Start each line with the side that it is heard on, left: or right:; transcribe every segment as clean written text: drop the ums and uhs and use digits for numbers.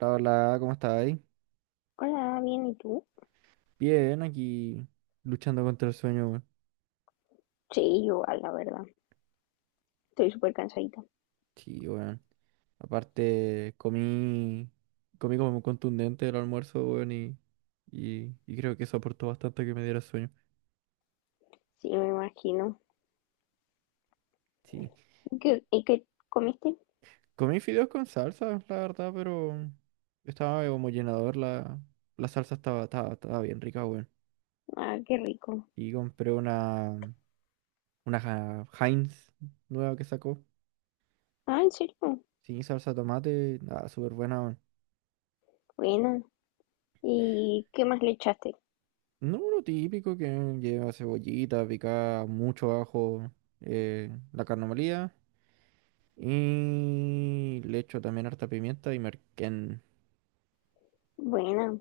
right: Hola, ¿cómo estáis?
left: Hola, bien, ¿y tú?
right: Bien, aquí luchando contra el sueño, weón.
left: Sí, igual, la verdad. Estoy súper cansadita.
right: Sí, weón. Aparte, comí como contundente el almuerzo, weón, y creo que eso aportó bastante a que me diera sueño.
left: Sí, me imagino.
right: Sí,
left: Y qué comiste?
right: comí fideos con salsa, la verdad, pero estaba como llenador, la salsa estaba bien rica, weón.
left: Ah, qué rico.
right: Y compré una Heinz nueva que sacó,
left: Ah, ¿en serio?
right: sin salsa de tomate, nada, súper buena.
left: Buena. ¿Y qué más le echaste?
right: No, lo típico que lleva cebollita, picada, mucho ajo, la carne molida y le echo también harta pimienta y merquén.
left: Buena.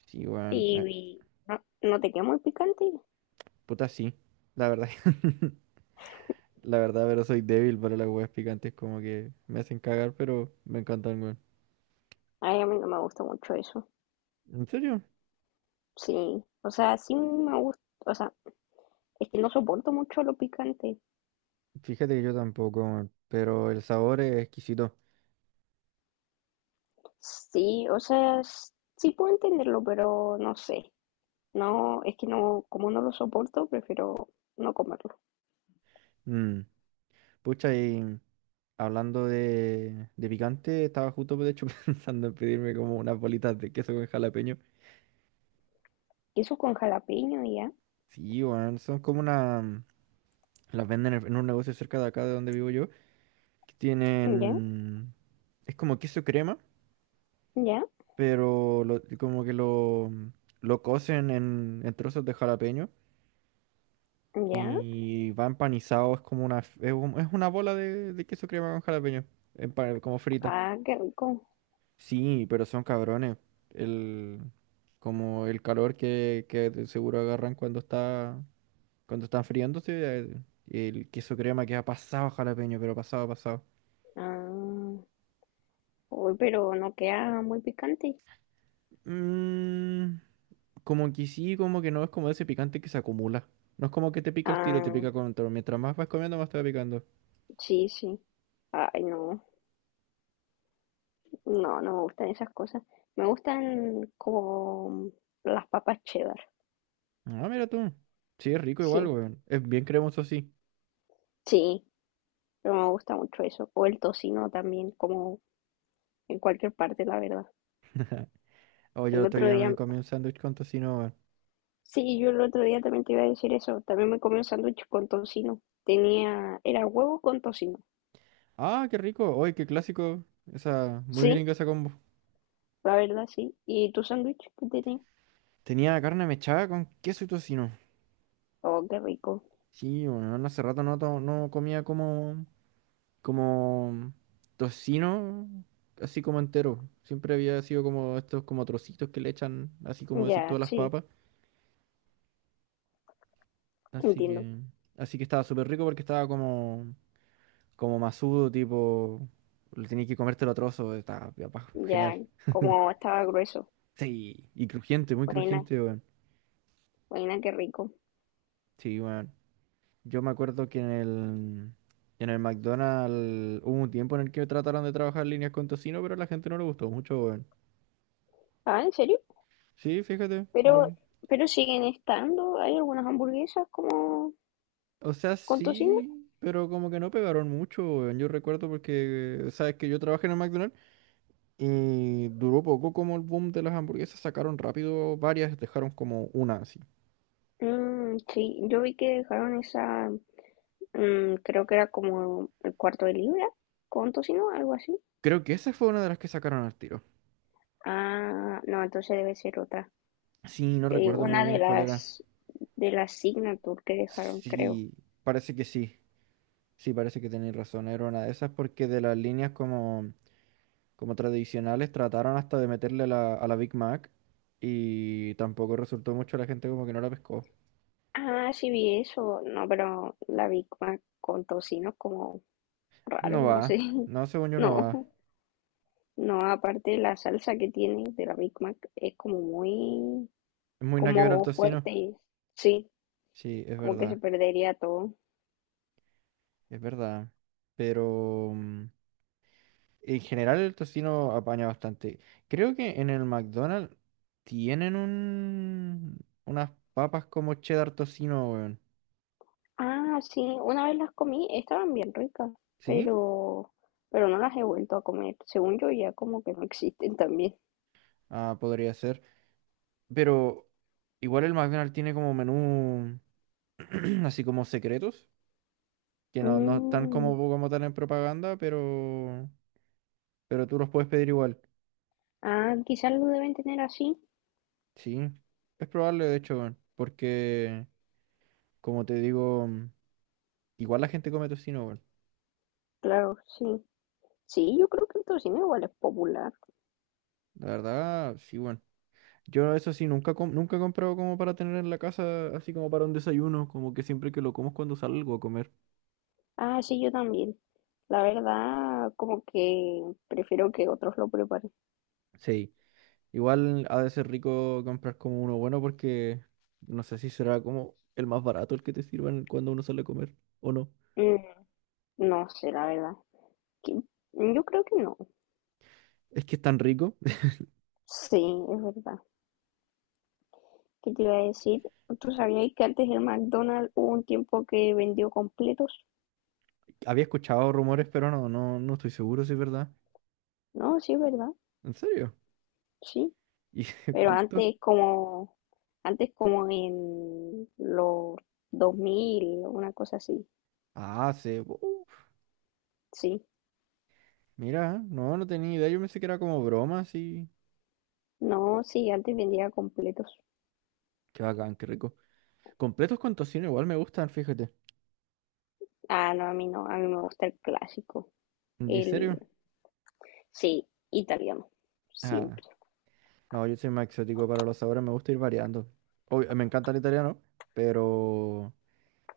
right: Sí, weón,
left: ¿Y, y no te queda muy picante?
right: puta sí, la verdad. La verdad, pero soy débil para las weas picantes, como que me hacen cagar, pero me encantan, weón.
left: Ay, a mí no me gusta mucho eso.
right: ¿En serio?
left: Sí, o sea, sí me gusta, o sea, es que no soporto mucho lo picante.
right: Fíjate que yo tampoco, weón, pero el sabor es exquisito.
left: Sí, o sea, sí puedo entenderlo, pero no sé. No, es que no, como no lo soporto, prefiero no comerlo.
right: Mm, Pucha, y hablando de picante, estaba justo de hecho pensando en pedirme como unas bolitas de queso con jalapeño.
left: Queso con jalapeño, ya,
right: Sí, weón, son como una... Las venden en un negocio cerca de acá de donde vivo yo, que
left: ya,
right: tienen... Es como queso crema,
left: ya,
right: pero como que lo cocen en trozos de jalapeño
left: ya.
right: y va empanizado, es como una... Es, es una bola de queso crema con jalapeño, como frita.
left: Ah, qué rico.
right: Sí, pero son cabrones. El, como el calor que de seguro agarran cuando está, cuando están friándose. El queso crema que ha pasado jalapeño, pero pasado, pasado.
left: Ah, uy, pero no queda muy picante.
right: Mm, como que sí, como que no, es como ese picante que se acumula. No es como que te pica el tiro, te
left: Ah,
right: pica con todo. Mientras más vas comiendo, más te va picando.
left: sí, sí. Ay, no, no, no me gustan esas cosas. Me gustan como las papas cheddar.
right: Ah, mira tú. Sí, es rico igual,
left: Sí,
right: weón. Es bien cremoso, sí.
left: sí, pero me gusta mucho eso. O el tocino también, como en cualquier parte, la verdad.
right: Oh, yo el
left: El
right: otro
left: otro
right: día me
left: día,
right: comí un sándwich con tocino, weón.
left: sí, yo el otro día también te iba a decir eso. También me comí un sándwich con tocino. Tenía, era huevo con tocino.
right: Ah, qué rico. Oye, qué clásico. Esa, muy
left: Sí.
right: gringa esa combo.
left: La verdad, sí. ¿Y tu sándwich que tiene?
right: Tenía carne mechada con queso y tocino.
left: Oh, qué rico.
right: Sí, bueno, hace rato no, no comía como, como tocino, así como entero. Siempre había sido como estos como trocitos que le echan, así como decir
left: Ya,
right: todas las
left: sí,
right: papas. Así
left: entiendo.
right: que, así que estaba súper rico porque estaba como, como masudo, tipo, le tenías que comértelo a trozos, estaba genial.
left: Ya, como estaba grueso.
right: Sí, y crujiente, muy
left: Buena,
right: crujiente, weón.
left: buena, qué rico.
right: Sí, weón. Yo me acuerdo que en el McDonald's hubo un tiempo en el que trataron de trabajar líneas con tocino, pero a la gente no le gustó mucho, weón.
left: Ah, ¿en serio?
right: Sí, fíjate.
left: Pero,
right: No.
left: pero siguen estando. ¿Hay algunas hamburguesas como
right: O sea,
left: con tocino?
right: sí, pero como que no pegaron mucho, weón. Yo recuerdo porque, sabes que yo trabajé en el McDonald's y duró poco como el boom de las hamburguesas. Sacaron rápido varias, dejaron como una así.
left: Mm, sí, yo vi que dejaron esa, mm, creo que era como el cuarto de libra con tocino, algo así.
right: Creo que esa fue una de las que sacaron al tiro.
left: Ah, no, entonces debe ser otra.
right: Sí, no recuerdo muy
left: Una
right: bien cuál era.
left: de las Signature que dejaron, creo.
right: Sí, parece que sí. Sí, parece que tenéis razón, era una de esas porque de las líneas como, como tradicionales trataron hasta de meterle a la Big Mac y tampoco resultó mucho, la gente como que no la pescó.
left: Ah, sí vi eso. No, pero la Big Mac con tocino es como raro,
right: No
left: no sé.
right: va, no, según yo no
left: No,
right: va.
left: no, aparte la salsa que tiene de la Big Mac es como muy,
right: Es muy nada que ver al
left: como
right: tocino.
left: fuerte. Sí,
right: Sí, es
left: como que se
right: verdad,
left: perdería todo.
right: es verdad. Pero en general el tocino apaña bastante. Creo que en el McDonald's tienen unas papas como cheddar tocino, weón.
left: Ah, sí, una vez las comí, estaban bien ricas,
right: ¿Sí?
left: pero, pero no las he vuelto a comer. Según yo ya como que no existen también.
right: Ah, podría ser. Pero igual el McDonald's tiene como menú así como secretos, que no están como,
left: Mm,
right: como tal en propaganda, pero tú los puedes pedir igual.
left: ah, quizás lo deben tener así.
right: Sí, es probable de hecho, weón, porque como te digo, igual la gente come tocino, weón.
left: Claro, sí. Sí, yo creo que el tocino igual es popular.
right: La verdad, sí, bueno. Yo eso sí, nunca, nunca he comprado como para tener en la casa, así como para un desayuno, como que siempre que lo como es cuando salgo a comer.
left: Ah, sí, yo también. La verdad, como que prefiero que otros lo preparen.
right: Sí. Igual ha de ser rico comprar como uno bueno porque no sé si será como el más barato el que te sirvan cuando uno sale a comer o no.
left: Mm, no sé, la verdad. Que- mm, yo creo que no.
right: Es que es tan rico.
left: Sí, es verdad. ¿Qué te iba a decir? ¿Tú sabías que antes el McDonald's hubo un tiempo que vendió completos?
right: Había escuchado rumores, pero no estoy seguro si es verdad.
left: No, sí, es verdad.
right: ¿En serio?
left: Sí.
right: ¿Y
left: Pero
right: cuánto?
left: antes como en los 2000 una cosa así.
right: Ah, se... uf,
left: Sí.
right: mira, no, no tenía idea. Yo pensé que era como broma, así.
left: No, sí, antes vendía completos.
right: Qué bacán, qué rico. Completos con tocino igual me gustan, fíjate.
left: Ah, no, a mí no. A mí me gusta el clásico.
right: ¿En
left: El,
right: serio?
left: sí, italiano,
right: Ah,
left: siempre.
right: no, yo soy más exótico para los sabores, me gusta ir variando. Obvio, me encanta el italiano, pero...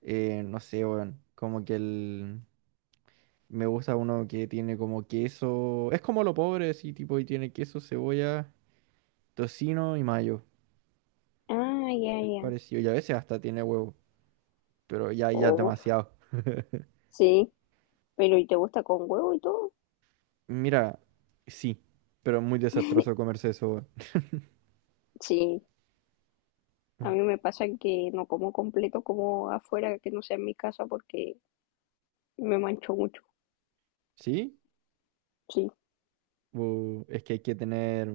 right: No sé, weón. Como que el... Me gusta uno que tiene como queso. Es como lo pobre, sí tipo, y tiene queso, cebolla, tocino y mayo.
left: Ah, ya, ya.
right: Parecido. Y a veces hasta tiene huevo. Pero ya, ya es
left: Uf,
right: demasiado.
left: sí, pero ¿y te gusta con huevo y todo?
right: Mira, sí. Pero es muy desastroso comerse eso, weón.
left: Sí, a mí me pasa que no como completo como afuera, que no sea en mi casa porque me mancho mucho.
right: ¿Sí?
left: Sí,
right: Bu, es que hay que tener.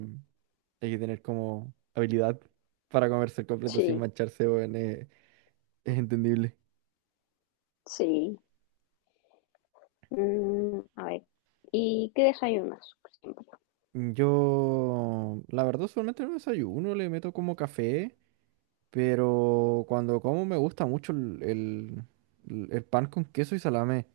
right: Hay que tener como habilidad para comerse el completo sin
left: sí,
right: mancharse, weón. Es entendible.
left: sí. Mm, a ver, ¿y qué desayunas siempre?
right: Yo, la verdad, solamente en el desayuno, le meto como café. Pero cuando como me gusta mucho el pan con queso y salame.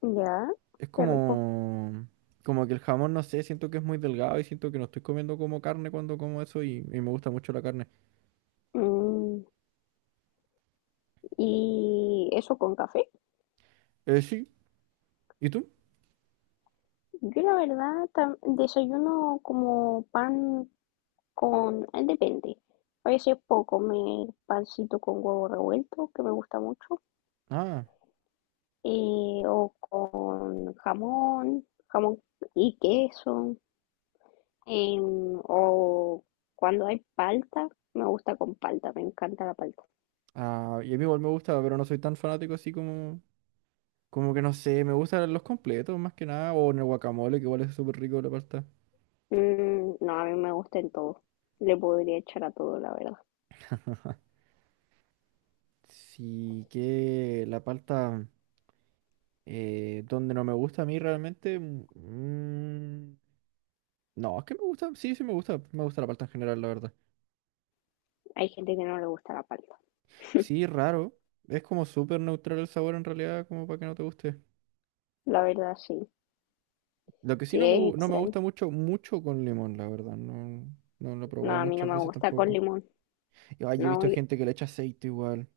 left: Ya,
right: Es
left: qué rico.
right: como, como que el jamón, no sé, siento que es muy delgado y siento que no estoy comiendo como carne cuando como eso y me gusta mucho la carne.
left: Mm, ¿y eso con café?
right: Sí, ¿y tú?
left: Yo la verdad desayuno como pan con, depende. A veces puedo comer pancito con huevo revuelto, que me gusta mucho,
right: Ah,
left: o con jamón, jamón y queso, em, o cuando hay palta, me gusta con palta, me encanta la palta.
right: y a mí igual me gusta, pero no soy tan fanático así como, como que no sé, me gustan los completos más que nada, o en el guacamole, que igual es súper rico la palta.
left: Mm, no, a mí me gusta en todo. Le podría echar a todo, la verdad.
right: Sí, que la palta, donde no me gusta a mí realmente, mm, no, es que me gusta, sí, sí me gusta la palta en general, la verdad.
left: Hay gente que no le gusta la palta.
right: Sí, raro, es como súper neutral el sabor en realidad, como para que no te guste.
left: La verdad, sí.
right: Lo que sí
left: Sí,
right: no me,
left: es
right: no me
left: extraño.
right: gusta mucho, mucho con limón, la verdad, no, no lo he
left: No,
right: probado
left: a mí no
right: muchas
left: me
right: veces
left: gusta con
right: tampoco.
left: limón.
right: Y, ay, he
left: No,
right: visto
left: yo-
right: gente que le echa aceite igual.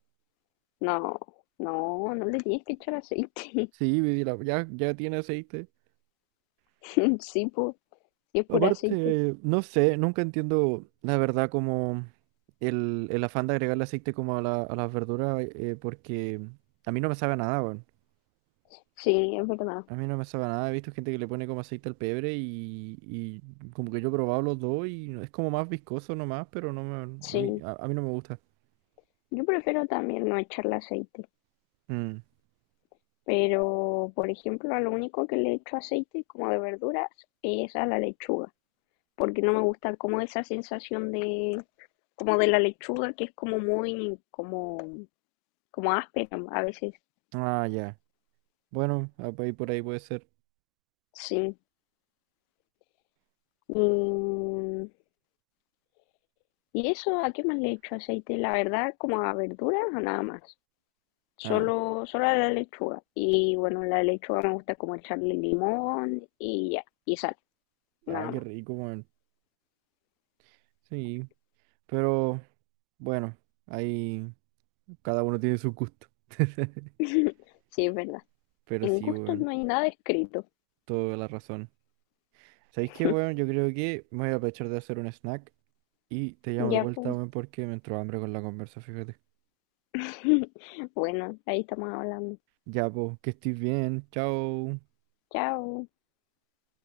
left: no, no, no le tienes que echar aceite.
right: Sí, ya, ya tiene aceite.
left: Sí, po, y es puro aceite.
right: Aparte, no sé, nunca entiendo la verdad como el afán de agregarle aceite como a a las verduras, porque a mí no me sabe a nada, weón.
left: Sí, es verdad.
right: A mí no me sabe a nada, he visto gente que le pone como aceite al pebre y como que yo he probado los dos y es como más viscoso nomás, pero no me, a mí,
left: Sí,
right: a mí no me gusta.
left: yo prefiero también no echarle aceite,
right: Mm.
left: pero por ejemplo, a lo único que le echo aceite como de verduras es a la lechuga, porque no me gusta como esa sensación de como de la lechuga que es como muy como como áspera a veces.
right: Ah, ya. Bueno, ah, por ahí puede ser.
left: Sí. Y, y eso, ¿a qué más le echo aceite? La verdad, como a verduras o nada más.
right: Ah,
left: Solo, solo la lechuga. Y bueno, la lechuga me gusta como echarle limón y ya, y sal, nada
right: qué
left: más.
right: rico, weón. Sí, pero bueno, ahí cada uno tiene su gusto.
left: Sí, es verdad.
right: Pero
left: En
right: sí,
left: gustos
right: weón,
left: no hay nada escrito.
right: toda la razón. ¿Sabéis qué, weón? Yo creo que me voy a aprovechar de hacer un snack y te llamo de
left: Ya,
right: vuelta,
left: pues.
right: weón, porque me entró hambre con la conversa, fíjate.
left: Bueno, ahí estamos hablando.
right: Ya, pues, que estés bien. Chao.
left: Chao.